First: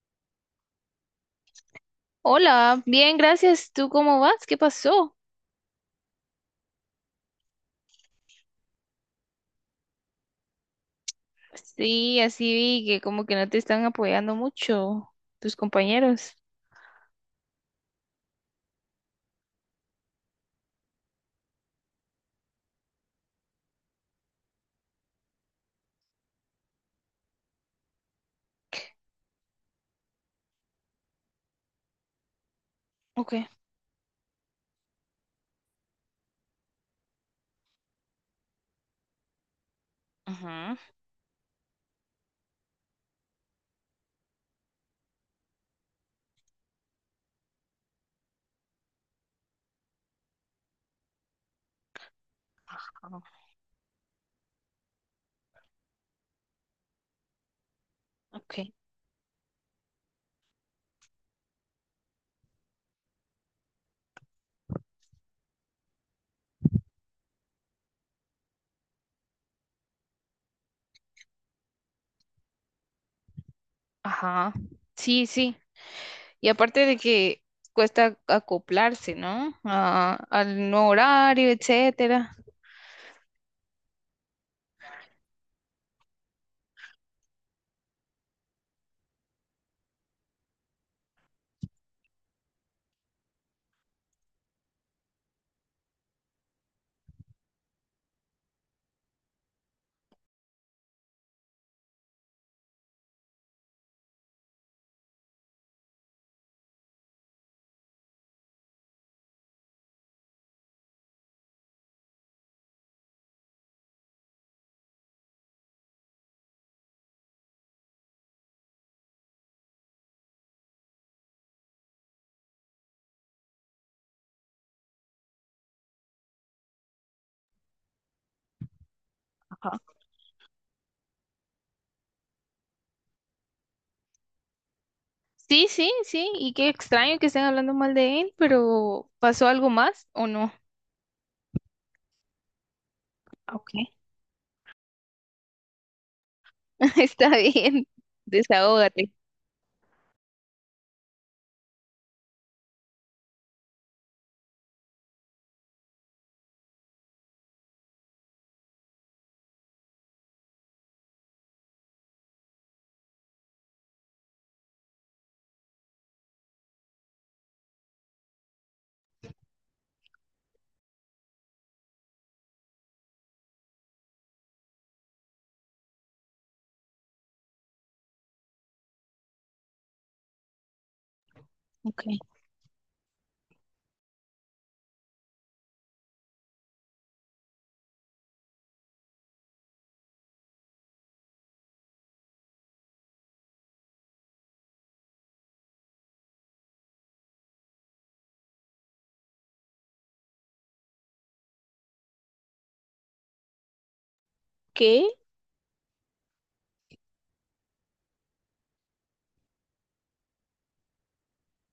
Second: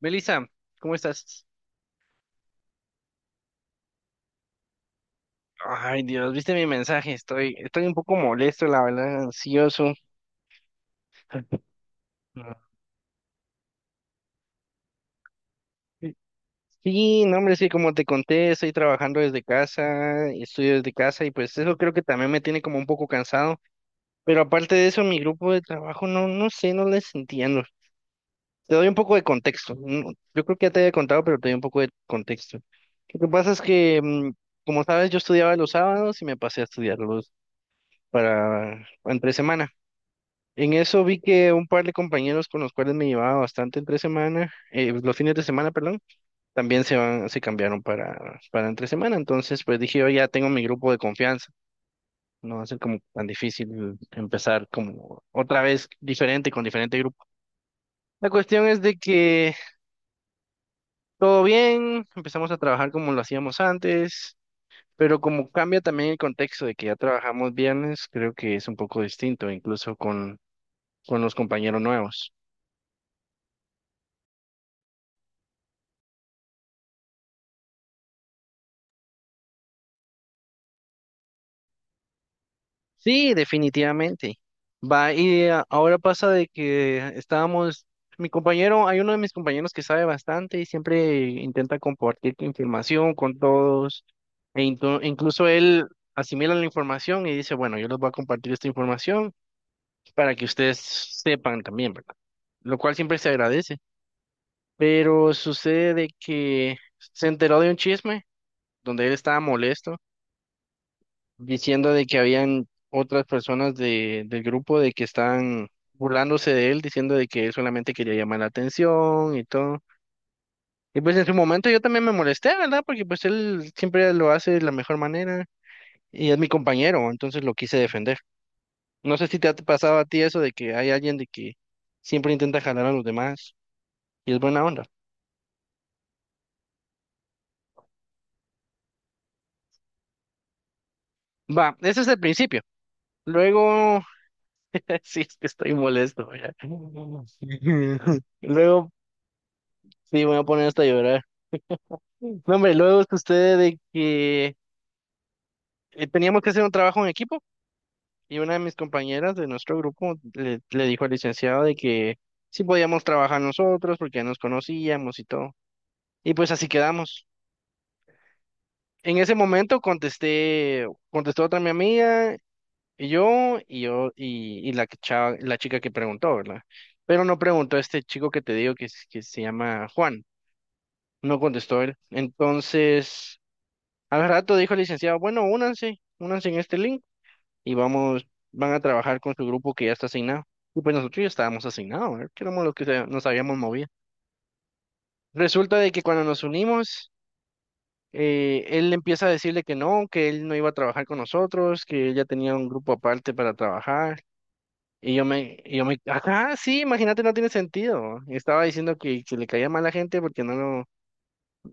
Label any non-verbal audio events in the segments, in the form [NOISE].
Melissa, ¿cómo estás? Hola, bien, gracias. ¿Tú cómo vas? ¿Qué pasó? Ay, Dios, ¿viste mi mensaje? Estoy un poco molesto, la verdad, ansioso. Sí, así Ah. vi que como que no te están apoyando mucho tus compañeros. Sí, no, hombre, sí, como te conté, estoy trabajando desde casa, estudio desde casa y pues eso creo que también me tiene como un poco cansado. Pero aparte de eso, mi grupo de trabajo, no, no sé, no les entiendo. Te doy un poco de contexto. No, yo creo que ya te había contado, pero te doy un poco de contexto. Lo que Ok. pasa es que, como sabes, yo estudiaba los sábados y me pasé a estudiarlos para entre semana. En Ajá. eso vi que un par de compañeros con los cuales me llevaba bastante entre semana, pues, los fines de semana, perdón, también se van, se cambiaron para, entre semana. Entonces, pues dije, yo ya tengo mi grupo de confianza. No va a ser como Ajá. tan difícil empezar como otra vez diferente con diferente grupo. La Ok. cuestión es de que todo bien, empezamos a trabajar como lo hacíamos antes, pero como cambia también el contexto de que ya trabajamos viernes, creo que es un poco distinto, incluso con los compañeros nuevos. Ajá. Sí, sí. Y aparte de que cuesta acoplarse, ¿no? Al nuevo horario, etcétera. Sí, definitivamente. Va, y ahora pasa de que estábamos, mi compañero, hay uno de mis compañeros que sabe bastante y siempre intenta compartir información con todos, e incluso él asimila la información y dice, bueno, yo les voy a compartir esta información para que ustedes sepan también, ¿verdad? Lo cual siempre se agradece. Pero sucede de que se enteró de un chisme donde él estaba molesto diciendo de que habían otras personas de, del grupo de que estaban burlándose de él, diciendo de que él solamente quería llamar la atención y todo. Y pues en su momento yo también me molesté, ¿verdad? Porque pues él siempre lo hace de la mejor manera y es mi compañero, entonces lo quise defender. No sé si te ha Ajá. pasado a ti eso de que hay alguien de que siempre intenta jalar a los demás y es buena onda. Sí, sí, sí. Y qué extraño que estén hablando mal de él, pero ¿pasó algo más o no? Va, ese es el principio. Ok. Luego, [LAUGHS] sí, es que estoy molesto, ¿verdad? [LAUGHS] Está bien. [LAUGHS] Luego, Desahógate. sí, me voy a poner hasta llorar. No, hombre, luego sucede de que teníamos que hacer un trabajo en equipo y una de mis compañeras de nuestro grupo le dijo al licenciado de que sí podíamos trabajar nosotros porque ya nos conocíamos y todo. Y pues así quedamos. En ese momento contestó otra mi amiga y yo y la la chica que preguntó, ¿verdad? Pero no preguntó este chico que te digo que, que se llama Juan. No contestó él. Ok. Entonces, al rato dijo el licenciado, bueno, únanse, únanse en este link. Y vamos, van a trabajar con su grupo que ya está asignado. Y pues nosotros ya estábamos asignados, ¿verdad? Que éramos los que nos habíamos movido. Resulta de que cuando nos unimos, él empieza a decirle que no, que él no iba a trabajar con nosotros, que él ya tenía un grupo aparte para trabajar. ¿Qué? Ajá, sí, imagínate, no tiene sentido. Estaba diciendo que le caía mal a la gente porque no lo,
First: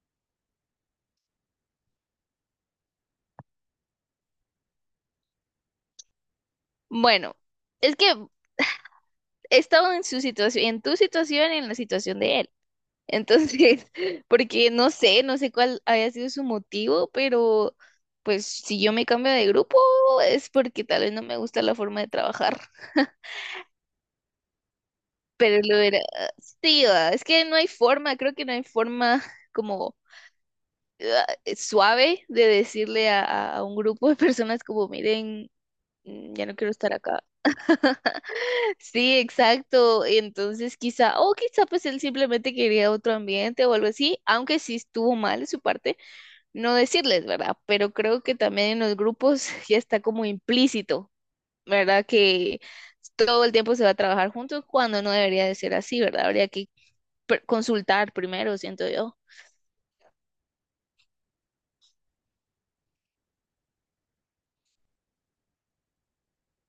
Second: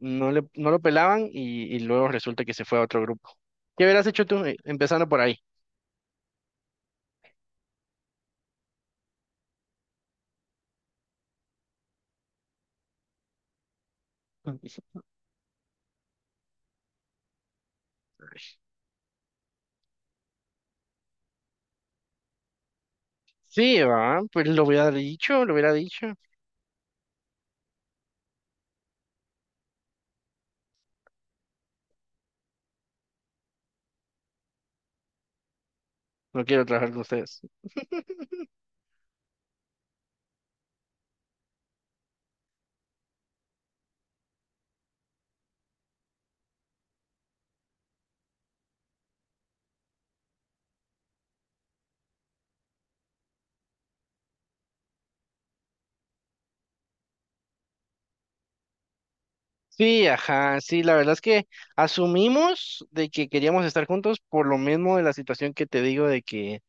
no le, no lo pelaban y luego resulta que se fue a otro grupo. ¿Qué hubieras hecho tú empezando por ahí? Bueno, es que he estado en su situación, en tu situación y en la situación de él. Entonces, [LAUGHS] porque [LAUGHS] no sé cuál había sido su motivo, pero pues si yo me cambio de grupo es porque tal vez no me gusta la forma de trabajar. [LAUGHS] Sí, va, pues lo hubiera dicho, lo Pero hubiera lo era, dicho. sí, es que no hay forma, creo que no hay forma [LAUGHS] como ah, suave de decirle a, a un grupo de personas como, miren, No ya no quiero quiero trabajar estar con acá. ustedes. [LAUGHS] Sí, exacto. Entonces quizá, o quizá pues él simplemente quería otro ambiente o algo así, aunque sí estuvo mal de su parte no decirles, ¿verdad? Pero creo que también en los grupos [LAUGHS] ya está como implícito, ¿verdad? Que todo el tiempo se va a trabajar juntos cuando no debería de ser así, ¿verdad? Habría que consultar primero, siento yo. Sí, ajá, sí, la verdad es que asumimos de que queríamos estar juntos por lo mismo de la situación que te digo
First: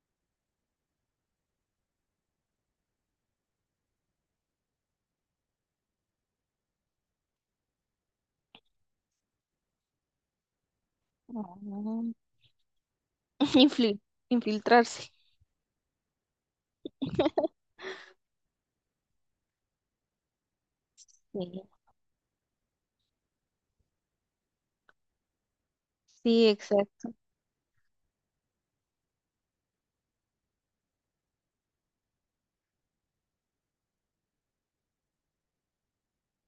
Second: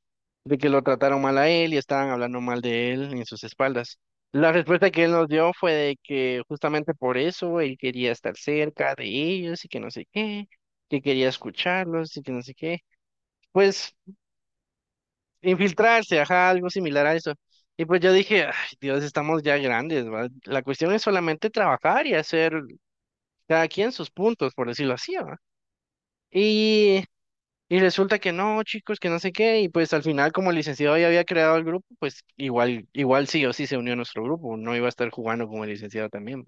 de que lo trataron mal a él y estaban hablando mal de él en sus espaldas. La respuesta que él nos dio fue de que justamente por eso él quería estar cerca de ellos y que no sé qué, que quería Mm, escucharlos y que no sé qué. Pues Influ- [LAUGHS] infiltrarse. infiltrarse, ajá, algo similar a eso. Y pues yo dije, ay, Dios, estamos ya grandes, ¿va? La cuestión es solamente Sí, trabajar y hacer cada quien sus puntos, por decirlo así, ¿va? sí, Y, exacto. y resulta que no, chicos, que no sé qué, y pues al final como el licenciado ya había creado el grupo, pues igual, igual sí o sí se unió a nuestro grupo, no iba a estar jugando con el licenciado también.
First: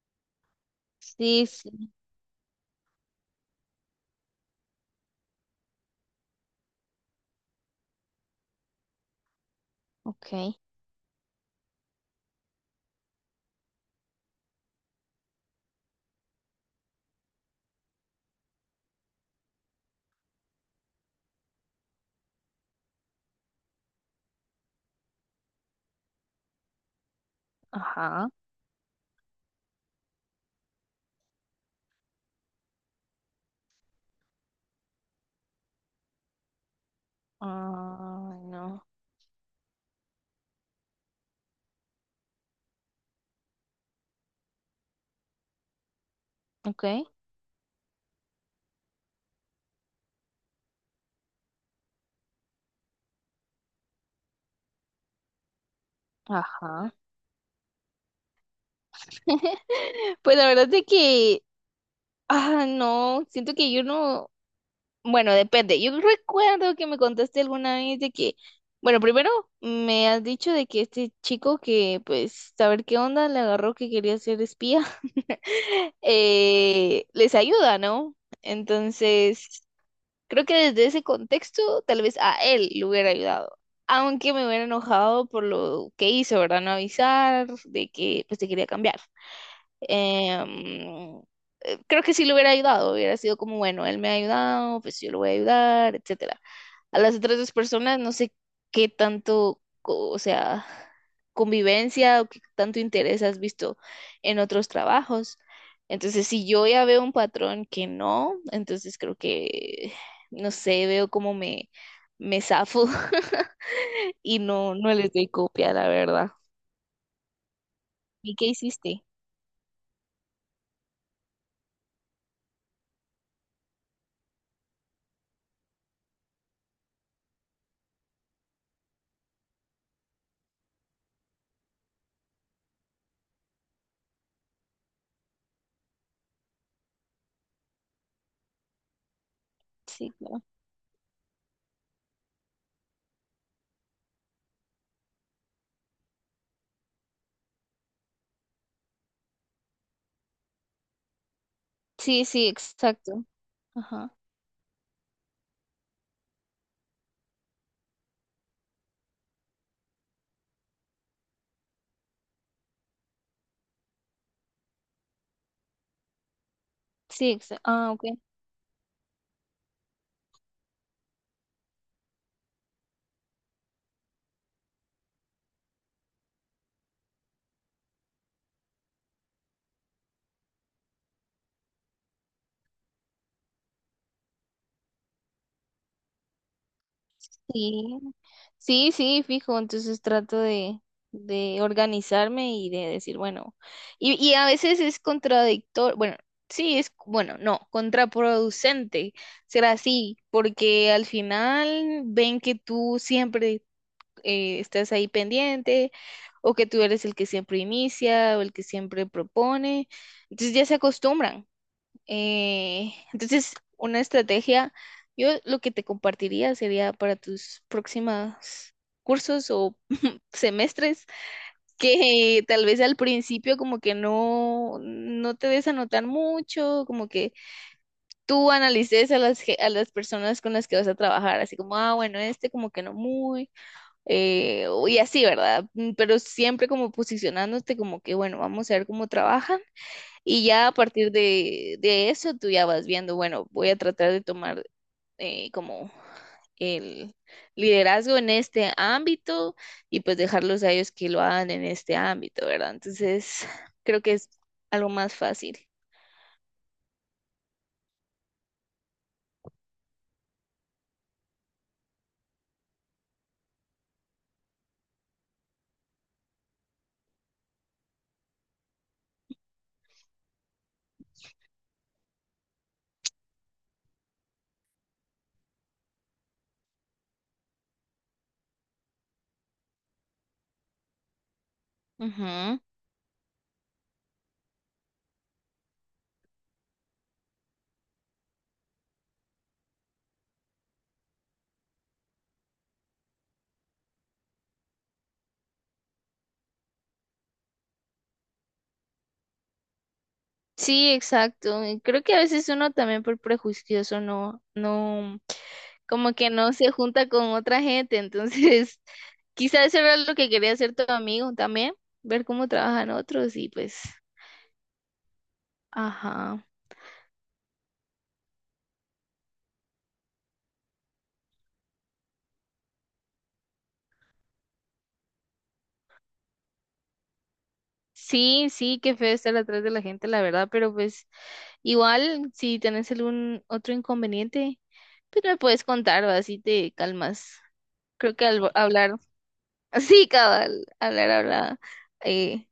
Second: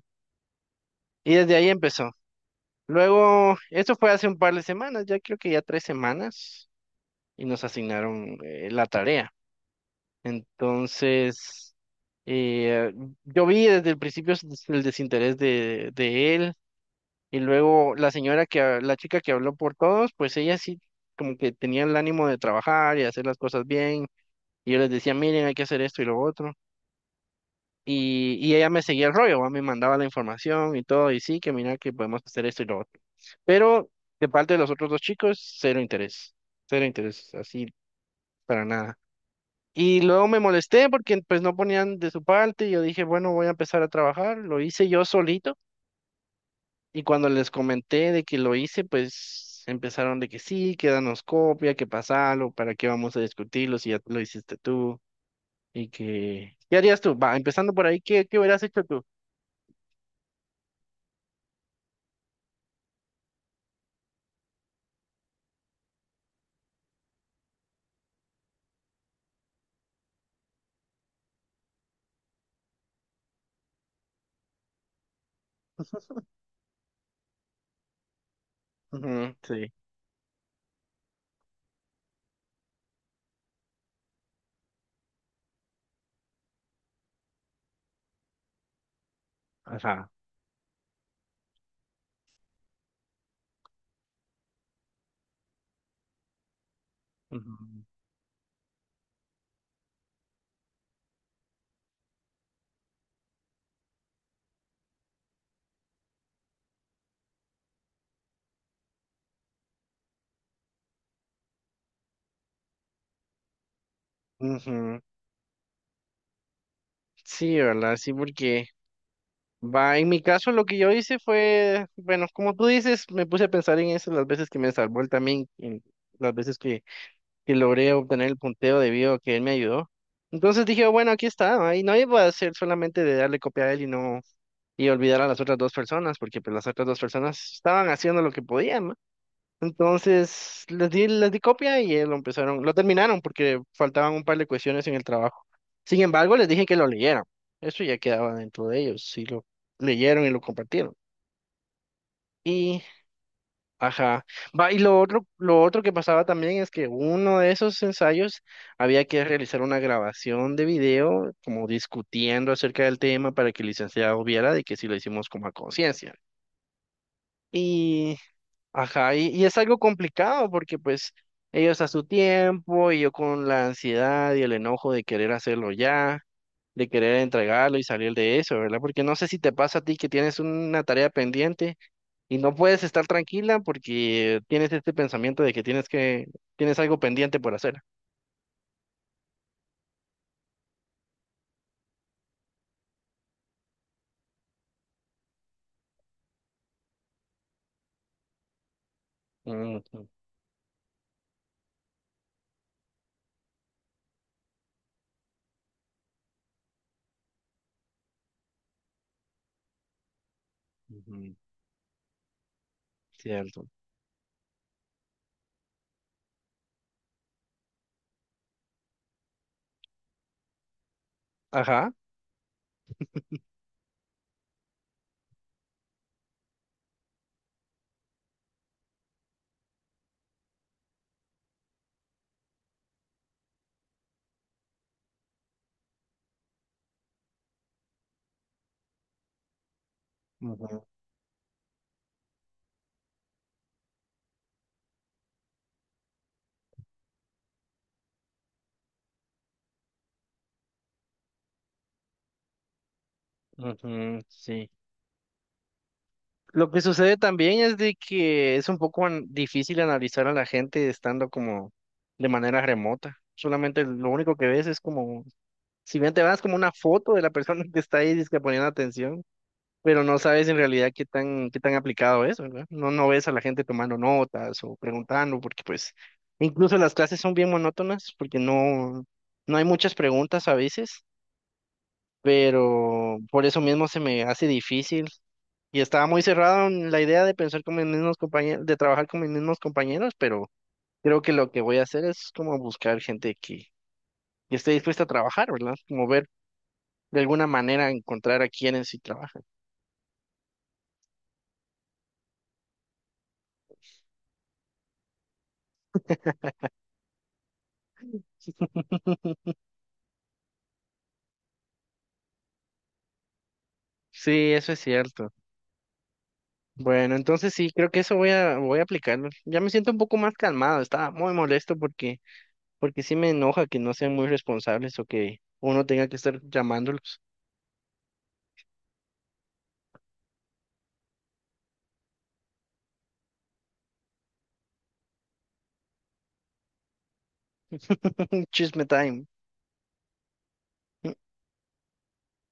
Y Sí, desde ahí sí. empezó. Luego, esto fue hace un par de semanas, ya creo que ya tres semanas, y nos asignaron la tarea. Ok. Entonces, eh, yo vi desde el principio el desinterés de él. Y luego la señora que, la chica que habló por todos, pues ella sí como que tenía el ánimo de trabajar y hacer las cosas bien. Y yo les decía, miren, hay que hacer esto y lo otro. Ajá. Y ella me seguía el rollo, ¿va? Me mandaba la información y todo, y sí, que mira que podemos hacer esto y lo otro. Pero de parte de los otros dos chicos, cero interés, así Ah, para no. nada. Y luego me molesté porque pues no ponían de su parte y yo dije, bueno, voy a empezar a trabajar, lo hice yo solito. Ok. Y cuando les comenté de que lo hice, pues empezaron de que sí, que danos copia, que pasalo, para qué vamos a discutirlo si ya lo hiciste tú y que... ¿Qué Ajá. harías tú? Va, empezando por ahí, ¿qué, qué hubieras hecho tú? [LAUGHS] Pues la verdad es que, no, siento que yo no, bueno, depende. Yo recuerdo que me contaste alguna vez de que, bueno, primero me has dicho de que este chico que, pues, saber qué onda, le agarró que quería ser espía, [LAUGHS] les ayuda, ¿no? Ujú, Entonces, sí, creo que desde ese contexto tal vez a él le hubiera ayudado, aunque me hubiera enojado por lo que hizo, ¿verdad? No avisar de que pues te quería cambiar. ajá. Em, creo que sí le hubiera ayudado, hubiera sido como, bueno, él me ha ayudado, pues yo lo voy a ayudar, etcétera. A las otras dos Ujú. personas no sé qué tanto, o sea, convivencia o qué tanto interés has visto en otros trabajos. Entonces, si yo ya veo un patrón que no, entonces creo que no sé, veo cómo me zafo [LAUGHS] y no, no Ujú, les doy copia, la verdad. sí, ¿verdad? Sí, ¿Y qué porque... hiciste? Va, en mi caso lo que yo hice fue, bueno, como tú dices, me puse a pensar en eso las veces que me salvó él también, en las veces que logré obtener el punteo debido a que él me ayudó. Entonces dije, bueno, aquí está, ¿va? Y no iba a ser solamente de darle copia a él y no, y olvidar a las otras dos personas, porque pues las otras dos personas estaban haciendo lo que podían, ¿no? Sí, claro. Entonces les di copia y lo empezaron, lo terminaron porque faltaban un par de cuestiones en el trabajo. Sin embargo, les dije que lo leyeran. Eso ya quedaba dentro de ellos, si lo leyeron y lo compartieron. Sí, sí, Y, exacto. Ajá. ajá. Va, y lo otro que pasaba también es que uno de esos ensayos había que realizar una grabación de video, como discutiendo acerca del tema para que el licenciado viera de que si lo hicimos como a conciencia. Sí, exacto. Ah, ok. Y ajá, y es algo complicado porque pues ellos a su tiempo y yo con la ansiedad y el enojo de querer hacerlo ya, de querer entregarlo y salir de eso, ¿verdad? Porque no sé si te pasa a ti que tienes una tarea pendiente y no puedes estar tranquila porque tienes este pensamiento de que, tienes algo pendiente por hacer. Sí. Sí, sí, fijo. Entonces trato de organizarme y de decir, bueno, y a veces es contradictorio, bueno, sí, es, bueno, no, contraproducente será Ujú, así, porque al final ven que tú siempre estás ahí pendiente o que tú eres el que siempre inicia o el que siempre propone. Entonces ya se ujú, acostumbran. Entonces, cierto. una estrategia, yo lo que te compartiría sería para tus próximas cursos o [LAUGHS] semestres, Ajá. que tal vez al principio como que no te des anotar mucho, como que tú analices a a las personas con las que vas a trabajar, así como, ah, bueno, este como que no muy y así, ¿verdad? Pero siempre como posicionándote como que, bueno, vamos a ver cómo trabajan y ya a Ujú, partir de eso tú ya vas viendo, bueno, voy a tratar de tomar como el liderazgo en este ámbito y pues dejarlos a ellos que lo hagan en este ámbito, ¿verdad? Entonces, creo que ujú, es sí. algo más fácil. Lo que sucede también es de que es un poco difícil analizar a la gente estando como de manera remota. Solamente lo único que ves es como, si bien te vas como una foto de la persona [LAUGHS] que está ahí dizque poniendo atención, pero no sabes en realidad qué tan, aplicado es, ¿verdad? No, no ves a la gente tomando notas o preguntando, porque pues incluso las clases son bien monótonas, porque no hay muchas preguntas a veces, Ujú. pero por eso mismo se me hace difícil. Y estaba muy cerrado en la idea de pensar con mis mismos compañeros, de trabajar con mis mismos compañeros, pero creo que lo que voy a hacer es como buscar gente que esté dispuesta a trabajar, ¿verdad? Como ver de alguna manera encontrar a quienes sí trabajan. Sí, exacto. Y creo que a veces uno también por prejuicioso como que no se junta con otra gente. Entonces, [LAUGHS] [LAUGHS] quizás eso era lo que quería hacer tu amigo también, ver cómo trabajan otros y pues, Sí, eso es cierto. ajá. Bueno, entonces sí, creo que eso voy a aplicarlo. Ya me siento un poco más calmado, estaba muy molesto porque sí me enoja que no sean muy responsables o que uno tenga que estar llamándolos. Sí, sí, qué feo estar atrás de la gente, la verdad, pero pues igual si tenés algún otro inconveniente, pues me puedes contar, ¿va? Así te calmas. Creo que [LAUGHS] al Chisme hablar, time. [LAUGHS] sí, cabal, hablar, eh,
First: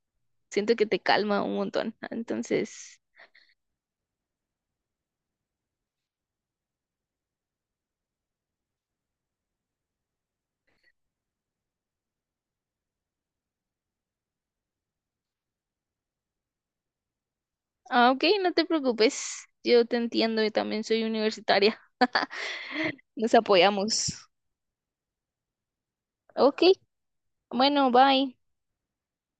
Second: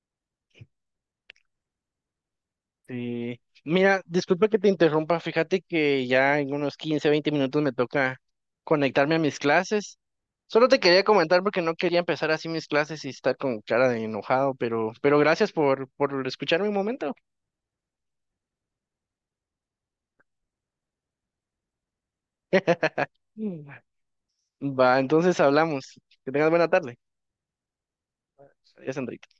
siento que te calma un montón. Entonces, Sí. Mira, disculpa que te interrumpa, fíjate que ya en unos 15, 20 minutos me toca conectarme a mis clases. Solo te quería comentar porque no quería empezar así mis clases y estar con cara de enojado, pero gracias por escucharme un momento. ah, ok, no te preocupes. Yo te entiendo, y también soy universitaria. [LAUGHS] Nos Mm. [LAUGHS] apoyamos. Va, entonces hablamos. Que tengas Ok, buena tarde. bueno, bye. Adiós, Andrés.